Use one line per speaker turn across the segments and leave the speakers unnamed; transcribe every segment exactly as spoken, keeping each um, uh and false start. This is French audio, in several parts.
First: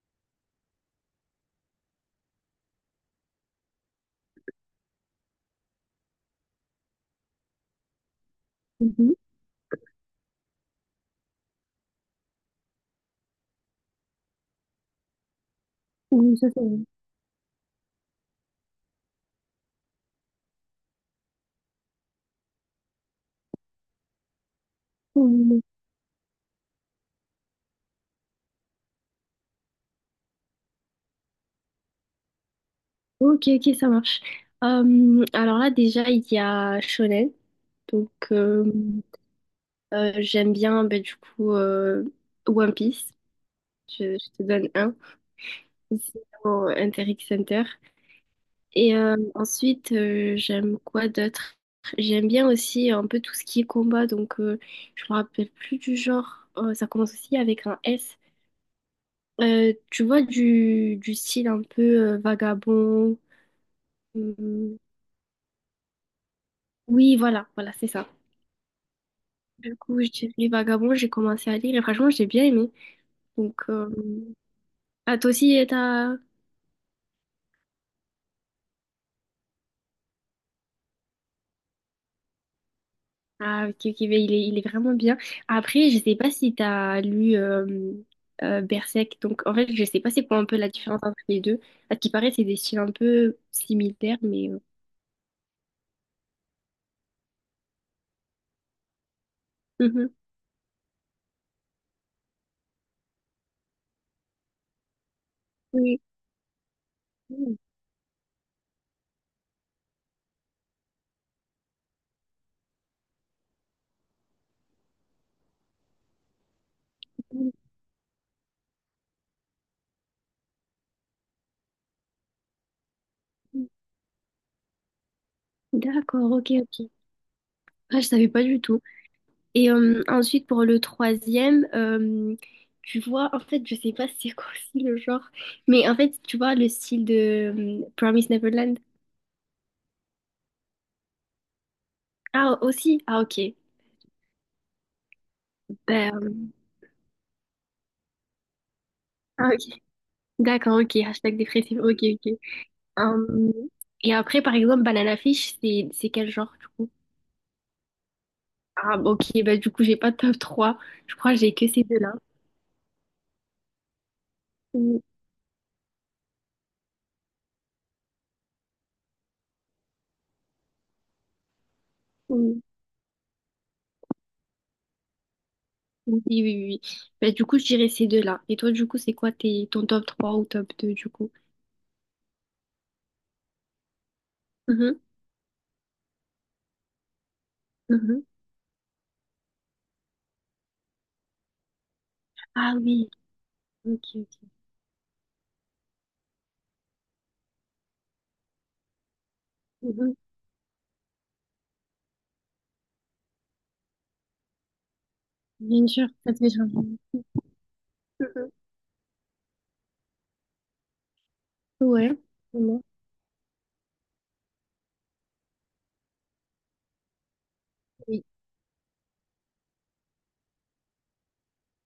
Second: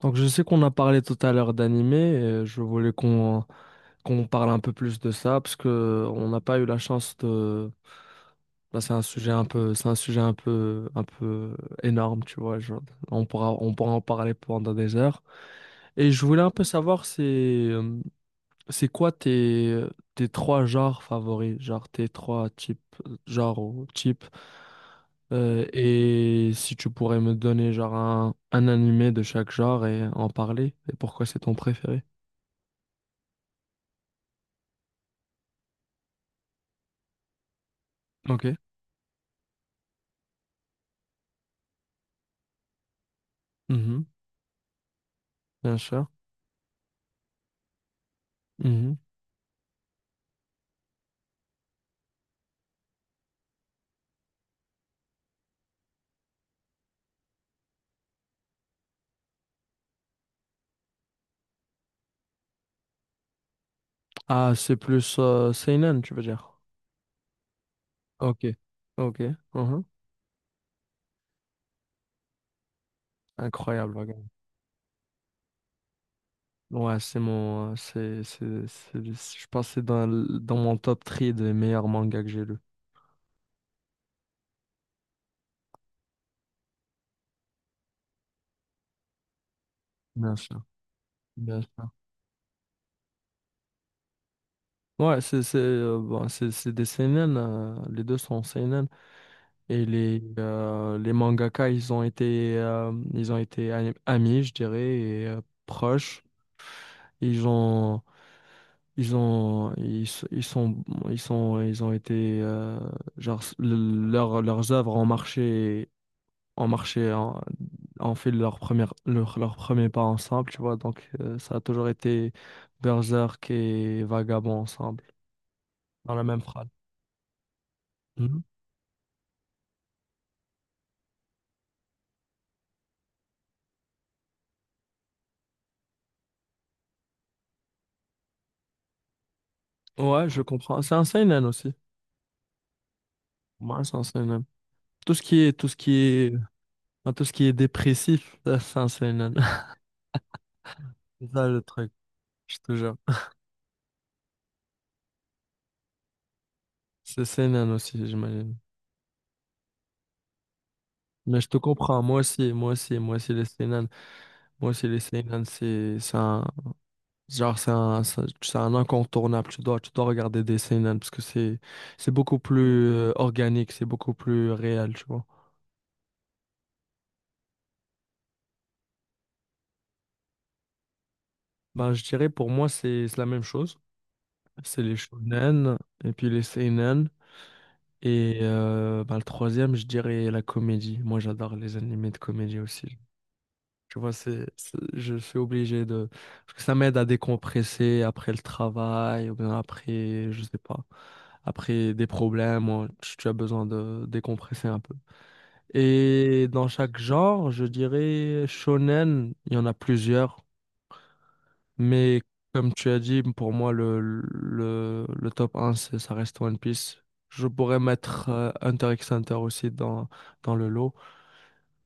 Donc je sais qu'on a parlé tout à l'heure d'animé, et je voulais qu'on qu'on parle un peu plus de ça parce que on n'a pas eu la chance de. Là, c'est un
Mhm.
sujet un peu, c'est un sujet un peu, un peu énorme, tu vois. Genre, on pourra, on pourra en parler pendant des heures. Et je
Oui,
voulais
ça,
un
c'est
peu
vrai.
savoir si, euh, c'est quoi tes, tes trois genres favoris, genre tes trois types, genres ou types,
Oui, oui, oui.
euh, et si tu pourrais me donner genre un, un animé de chaque genre et en parler, et pourquoi c'est ton préféré?
Ok, ok, ça marche. Euh, alors là, déjà, il y a Shonen. Donc,
Ok.
euh, euh, J'aime bien, ben, du coup, euh, One Piece.
Mhm.
Je, je te donne un.
Bien sûr.
Ici, au Interact Center. Et
Mhm.
euh, ensuite, euh, j'aime quoi d'autre? J'aime bien aussi un peu tout ce qui est combat. Donc, euh, je me rappelle plus du genre. Euh, ça commence aussi avec un S. Euh, tu vois, du, du style un peu euh, vagabond.
Ah, c'est
Hum,
plus euh, seinen, tu veux dire?
Oui, voilà, voilà, c'est ça.
Ok. Ok.
Du
Mhm.
coup, je dirais Vagabond, j'ai commencé à lire et franchement, j'ai bien aimé. Donc, euh...
Incroyable, regarde.
ah, toi aussi, euh, t'as...
Ouais, c'est mon, euh, c'est, c'est, c'est- je pense que c'est dans, l- dans mon top trois des meilleurs mangas que j'ai lu.
Ah, ok, ok, mais il est, il est vraiment bien. Après, je sais pas si t'as lu euh, euh, Berserk. Donc, en fait, je sais pas c'est
Bien
quoi un peu
sûr.
la différence entre les deux.
Bien sûr.
À ce qui paraît, c'est des styles un peu similaires, mais euh,
Ouais, c'est c'est euh, bon, c'est c'est des seinen, euh, les deux sont seinen et
mhm.
les euh, les mangaka ils ont été euh, ils ont été ami- amis je dirais et euh,
Oui.
proches. Ils ont ils ont ils, s- ils sont ils sont ils ont été euh, genre s- le- leurs leurs œuvres ont marché, ont marché en, ont fait leur première, leur, leur premier pas ensemble, tu vois. Donc euh, ça a toujours été Berserk et Vagabond ensemble dans la
D'accord,
même
ok,
phrase.
ok. Ah, je savais pas du tout. Et euh, ensuite, pour le troisième, euh, tu vois, en fait, je sais pas c'est quoi aussi le genre, mais en fait, tu vois, le style de euh, Promise Neverland.
Ouais, je comprends. C'est un seinen aussi.
Ah, aussi? Ah, ok.
Ouais, c'est un seinen. Tout ce qui est, tout ce qui
Ben, euh,
est, enfin, tout ce qui est dépressif, ça, c'est un seinen.
ah, ok. D'accord, ok.
C'est
Hashtag
ça le
dépressif.
truc,
Ok, ok.
je te jure.
Euh, et après, par exemple, Banana Fish, c'est c'est quel genre, du coup?
C'est seinen aussi, j'imagine.
Ah, bah, ok. Ben, du coup, j'ai pas de top trois. Je crois que
Mais je
j'ai
te
que ces
comprends,
deux-là.
moi aussi, moi aussi, moi aussi les seinen. Moi aussi les
Oui,
seinen, c'est c'est un, genre, c'est un, c'est c'est un incontournable. Tu dois, tu dois regarder des seinen parce que c'est, c'est beaucoup plus
oui,
euh, organique, c'est beaucoup plus réel, tu vois.
oui, oui, oui. Ben, du coup, je dirais ces deux-là. Et toi, du coup, c'est quoi tes, ton top trois ou top deux du coup?
Ben, je dirais pour moi, c'est c'est la même chose. C'est les
Mhm.
shonen et puis les seinen.
Mhm.
Et euh, bah, le troisième, je dirais la comédie. Moi, j'adore les animés de comédie
Ah
aussi.
oui,
Tu
ok,
vois, c'est,
ok.
c'est- je suis obligé de. Parce que ça m'aide à décompresser après le travail ou bien
Mhm.
après, je sais pas, après des problèmes. Ou tu tu as besoin de décompresser un peu.
Bien sûr, ça te
Et
fait
dans
changer.
chaque genre, je dirais
Mhm.
shonen, il y en a plusieurs.
Ouais,
Mais comme
vraiment,
tu as dit, pour moi, le, le, le top un c'est- ça reste One Piece. Je pourrais
oui,
mettre euh, Hunter x Hunter aussi dans, dans le lot.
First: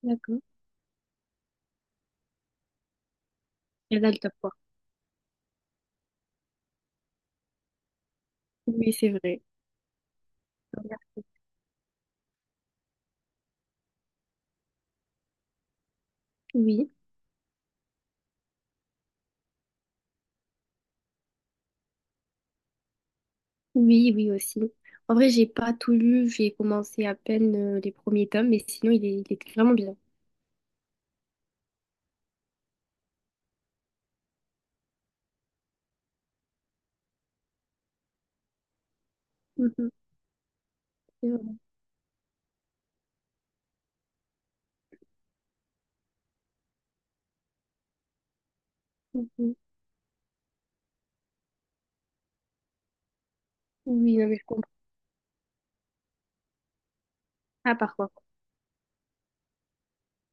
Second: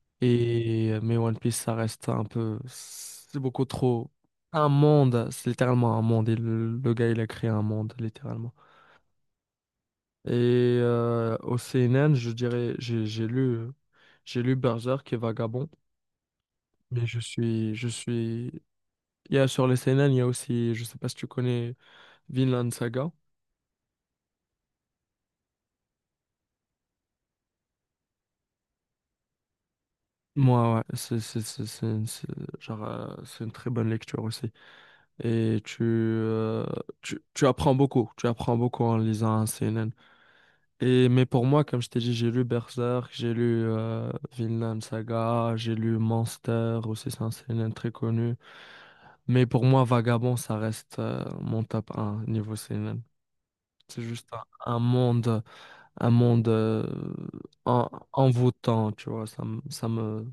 d'accord.
Et, mais One Piece, ça reste un peu. C'est beaucoup
Et
trop.
là, le top trois.
Un monde, c'est littéralement un monde. Et le, le gars, il a créé un monde, littéralement.
Oui, c'est vrai.
Et euh, au C N N, je dirais, j'ai j'ai lu, euh, j'ai lu Berserk et Vagabond.
Oui,
Mais je suis, je suis... Il y a sur les C N N, il y a aussi, je sais pas si tu connais Vinland Saga.
oui, oui aussi. En vrai, j'ai pas tout lu, j'ai commencé à peine euh, les premiers tomes, mais sinon, il est, il était vraiment bien.
Moi, ouais, c'est c'est- c'est- c'est- c'est- genre, euh, c'est une très bonne lecture aussi. Et tu, euh, tu, tu apprends beaucoup, tu apprends beaucoup en lisant un
Mhm,
C N N. Et, mais
c'est vrai.
pour moi, comme je t'ai dit, j'ai lu Berserk, j'ai lu euh, Vinland Saga, j'ai lu Monster, aussi c'est un C N N très connu. Mais
Mhm.
pour moi, Vagabond, ça reste euh, mon top un niveau C N N. C'est
Oui, non,
juste
mais
un,
je comprends.
un monde, un monde euh,
Ah,
en-
par contre,
envoûtant, tu vois, ça, me- ça me.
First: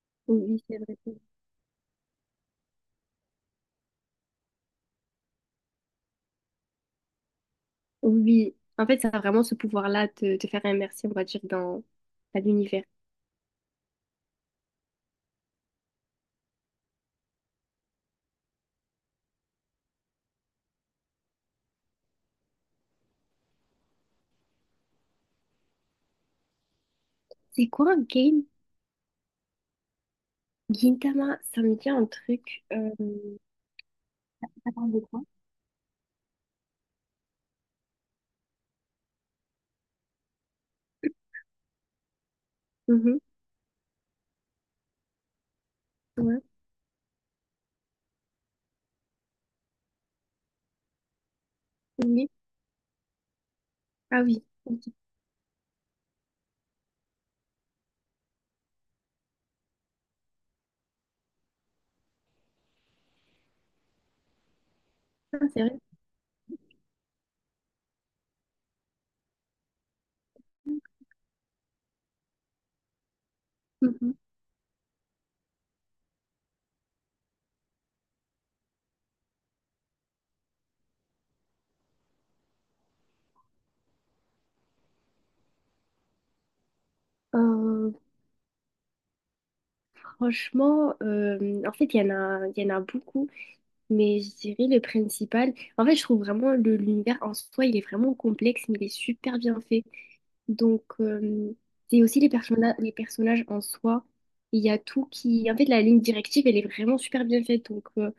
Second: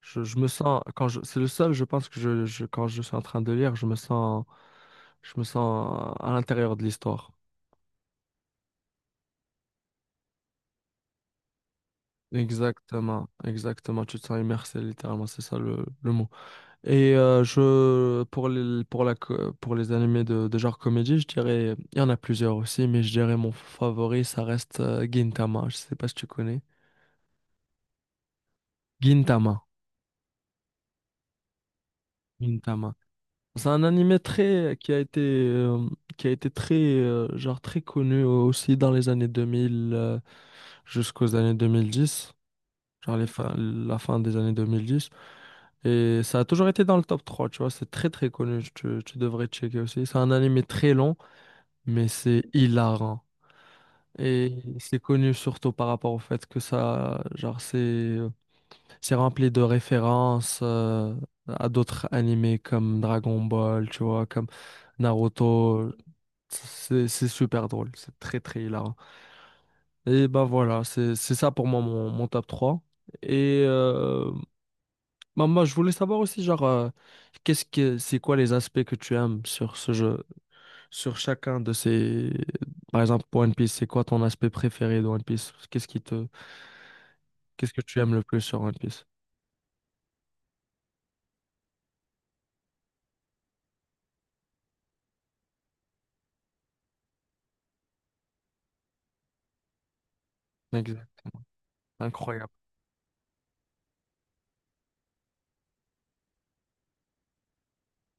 Je, je me
oui, c'est
sens,
vrai,
quand
c'est
je,
vrai.
c'est le seul, je pense que je, je- quand je suis en train de lire, je me sens, je me sens à l'intérieur de l'histoire.
Oui, en fait, ça a vraiment ce pouvoir-là de te faire immerser, on va dire, dans dans l'univers.
Exactement, exactement. Tu te sens immersé, littéralement, c'est ça le, le mot. Et euh, je, pour les, pour la, co- pour les animés de, de genre comédie, je dirais, il y en a plusieurs aussi, mais je dirais mon favori, ça reste euh, Gintama. Je sais pas si tu connais.
C'est quoi un game?
Gintama.
Gintama, ça me dit un truc. euh,
Gintama. C'est un animé très
Attends,
qui a
de
été
quoi?
euh, qui a été très euh, genre très connu aussi dans les années deux mille, euh, jusqu'aux années deux mille dix, genre
Mhm.
les fin- la fin des années deux mille dix, et ça
Ouais.
a toujours été dans le top trois, tu vois, c'est très très connu, tu, tu devrais checker aussi. C'est un animé très long mais
Oui.
c'est hilarant
Ah oui.
et
Ok.
c'est connu surtout par rapport au fait que ça, genre, c'est c'est rempli de références euh, à d'autres animés comme Dragon Ball, tu vois, comme
Ah, c'est vrai.
Naruto. C'est c'est super drôle, c'est très très hilarant. Et ben voilà, c'est c'est ça pour moi mon, mon top trois. Et
Mhm.
euh, ben, moi je voulais savoir aussi genre euh, qu'est-ce que c'est quoi les aspects que tu aimes sur ce jeu, sur chacun de ces, par exemple pour One Piece, c'est quoi ton aspect préféré de One Piece? Qu'est-ce qui te qu'est-ce que
Euh,
tu aimes le plus sur One Piece?
Franchement, euh, en fait, il y en a, il y en a beaucoup, mais je dirais le principal. En fait, je trouve vraiment le l'univers en soi, il est vraiment complexe, mais il est super bien fait. Donc,
Exact.
euh, c'est aussi les
Incroyable.
personnages, les personnages en soi. Il y a tout qui. En fait, la ligne directive, elle est vraiment super bien faite. Donc, euh,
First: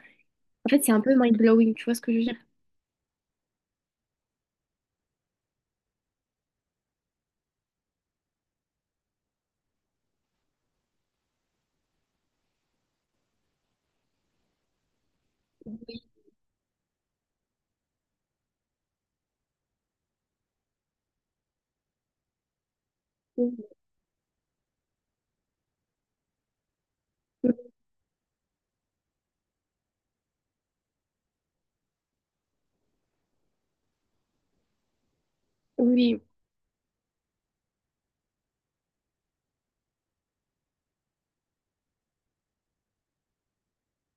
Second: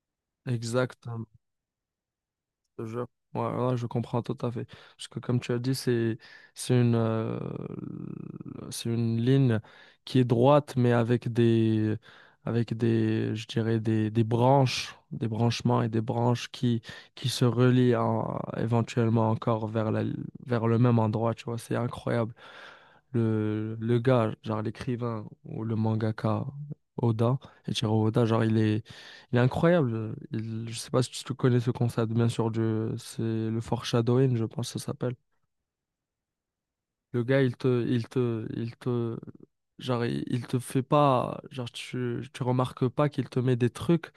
En fait, c'est un
Exact.
peu mind-blowing, tu vois ce que je veux dire?
Te jure. Ouais, là, je comprends tout à fait. Parce que comme tu as dit, c'est c'est une euh, c'est une ligne qui est droite, mais avec des avec des, je dirais des, des branches, des branchements et des
Oui.
branches qui qui se relient en- éventuellement encore vers la vers le même endroit. Tu vois, c'est incroyable.
Oui.
Le le gars, genre l'écrivain ou le mangaka Oda, Eiichiro Oda, genre il est il est incroyable. Il- je sais pas si tu connais ce concept, bien sûr, du, c'est le foreshadowing, je pense que ça s'appelle.
Oui.
Le gars, il te, il te, il te, genre, il, il te fait pas, genre, tu, tu remarques pas qu'il te met des trucs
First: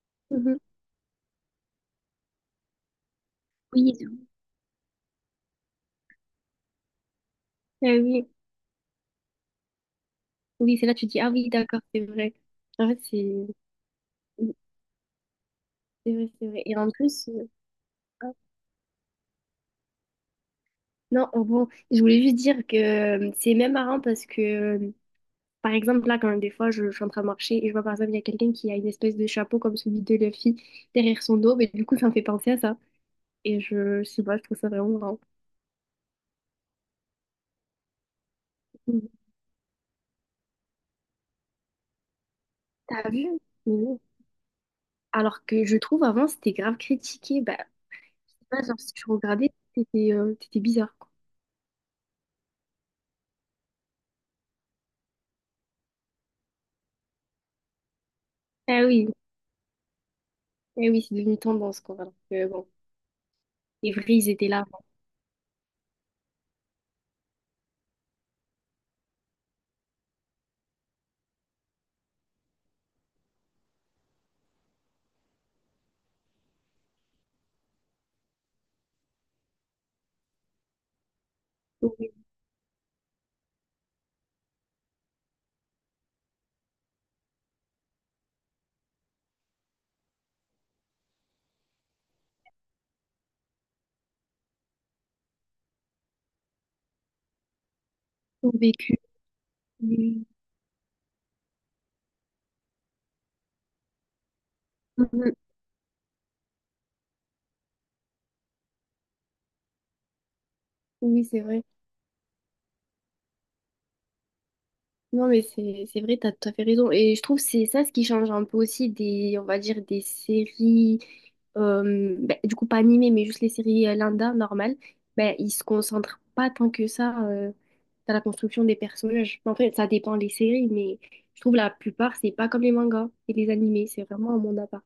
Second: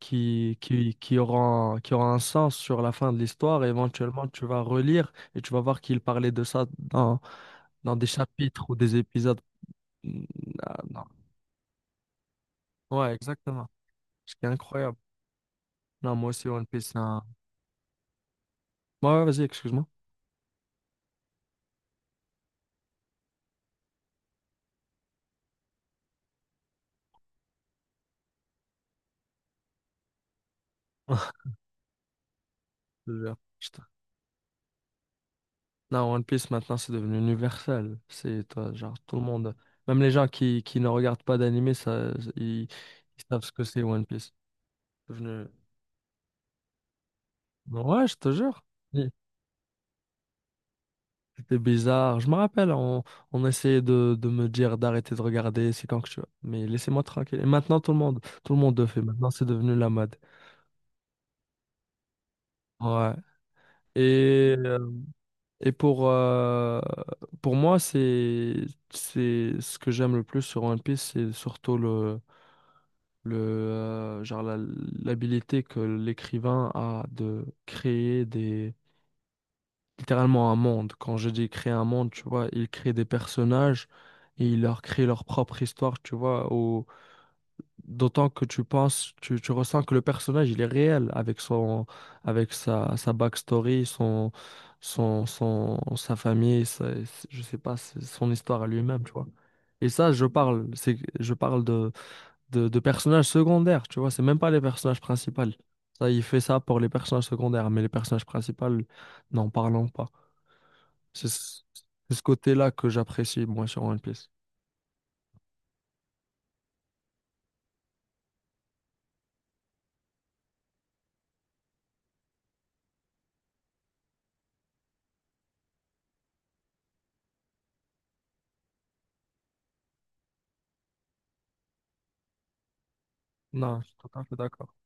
qui,
Mhm.
qui, qui auront, qui auront un sens sur la fin de l'histoire. Et
Oui.
éventuellement, tu vas relire et tu vas voir qu'il parlait de ça dans, dans
Euh,
des
oui.
chapitres ou des épisodes. Mm, ah,
Oui, c'est là que
non.
tu dis, ah oui, d'accord, c'est vrai. En fait,
Ouais,
c'est
exactement. Ce qui est
oui,
incroyable.
c'est
Non,
vrai,
moi aussi,
c'est vrai.
One
Et
Piece,
en
c'est un.
plus, euh, ah,
Ouais, ouais, vas-y, excuse-moi.
non, oh, bon, je voulais juste dire que euh, c'est même marrant parce que, euh, par exemple, là, quand des fois, je, je suis en train de marcher et je vois, par exemple, il y a quelqu'un qui a une espèce de chapeau comme celui de Luffy derrière son dos, mais du coup, ça me fait penser à ça.
Genre,
Et
putain.
je, je sais pas, je trouve ça vraiment marrant.
Non, One Piece maintenant c'est devenu universel. C'est toi, genre tout
Mhm.
le monde, même les gens qui, qui ne regardent pas d'anime, ça, ils, ils
T'as vu?
savent ce que
Mais
c'est
non.
One Piece. C'est
Alors
devenu-
que je trouve, avant, c'était grave critiqué. Bah,
Ouais, je te
je sais
jure.
pas, genre, si
Oui.
tu regardais, c'était euh, c'était bizarre, quoi.
C'était bizarre. Je me rappelle, on, on essayait de, de me dire d'arrêter de regarder, c'est quand que tu veux. Mais laissez-moi tranquille. Et maintenant tout le monde, tout le monde
Ah
le fait.
oui,
Maintenant c'est devenu la mode.
ah oui, c'est devenu tendance, quoi. Alors que, bon.
Ouais.
C'est vrai, ils étaient
Et,
là, avant.
euh, et pour, euh, pour moi, c'est, c'est ce que j'aime le plus sur One Piece, c'est surtout le le euh, genre la- l'habilité que l'écrivain a de créer des, littéralement un monde. Quand je dis créer un monde,
Oui,
tu vois, il crée des personnages et il leur crée leur propre histoire, tu vois, au- d'autant que tu penses, tu, tu ressens que le personnage il est réel avec son avec sa, sa backstory, son son son sa famille, sa- je sais pas, son
ont
histoire à
vécu.
lui-même, tu vois. Et ça,
Oui,
je parle, c'est je parle de de, de personnages secondaires, tu vois, c'est même pas les personnages
mhm.
principaux. Ça, il fait ça pour les personnages secondaires, mais les personnages principaux, n'en parlons pas.
Oui,
C'est
c'est
ce
vrai.
c'est ce côté-là que j'apprécie, moi, sur One Piece.
Non, mais c'est c'est vrai, t'as tout à fait raison. Et je trouve que c'est ça ce qui change un peu aussi des, on va dire, des séries, euh, ben, du coup pas animées, mais juste les séries euh, lambda, normales. Ben, ils se concentrent pas tant que ça euh, dans la construction des personnages. En fait, ça dépend des séries, mais je trouve la plupart, c'est pas comme les mangas et les
Non, je
animés,
suis
c'est
tout à
vraiment
fait
un monde à
d'accord.
part.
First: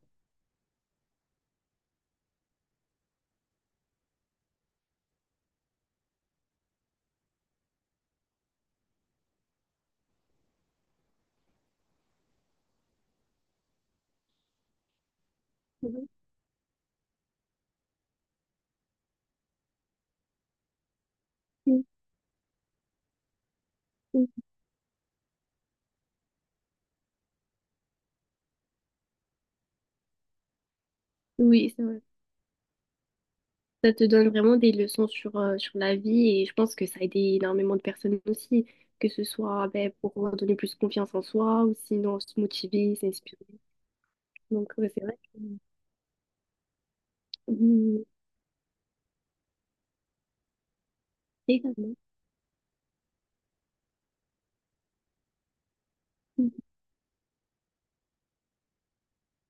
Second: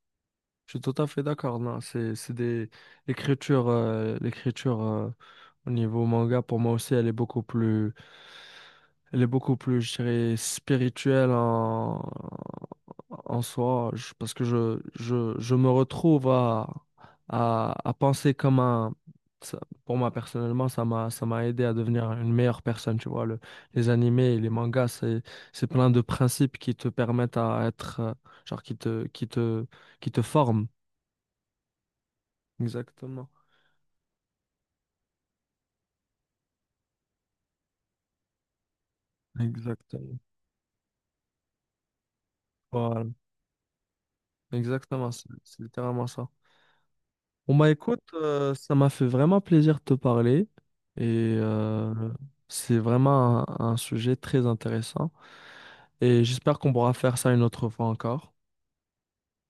Je suis tout à fait d'accord. Non, c'est c'est des l'écriture euh, l'écriture euh, au niveau manga pour moi aussi elle est beaucoup plus elle est beaucoup plus, je dirais, spirituelle en en soi, je- parce que je je je me
Mhm.
retrouve à à, à penser comme un ça- pour moi personnellement ça m'a ça m'a aidé à devenir une meilleure personne, tu vois, le, les animés et
Mhm.
les mangas c'est c'est plein de principes qui te permettent à être euh, genre qui te qui te qui te forme.
Oui, c'est vrai.
Exactement.
Ça te donne vraiment des leçons sur, euh, sur la vie et je pense que ça a aidé énormément de personnes aussi, que ce soit ben,
Exactement.
pour donner plus confiance en soi ou sinon se motiver,
Voilà.
s'inspirer. Donc ouais, c'est
Exactement.
vrai
C'est
que...
c'est littéralement ça. Bon, bah écoute,
Mm,
euh, ça m'a fait vraiment plaisir de te parler et euh,
également.
c'est vraiment un, un sujet très intéressant et j'espère qu'on pourra faire ça une autre fois encore.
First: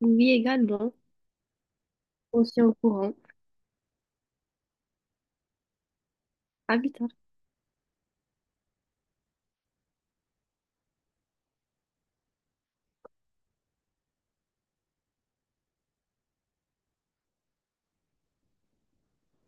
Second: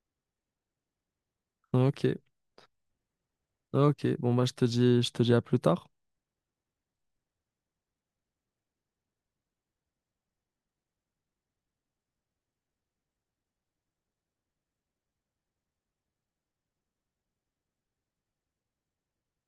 Oui, également.
Ok.
On se tient au courant.
Ok. Bon, bah je te dis, je te dis à plus tard.
À plus tard.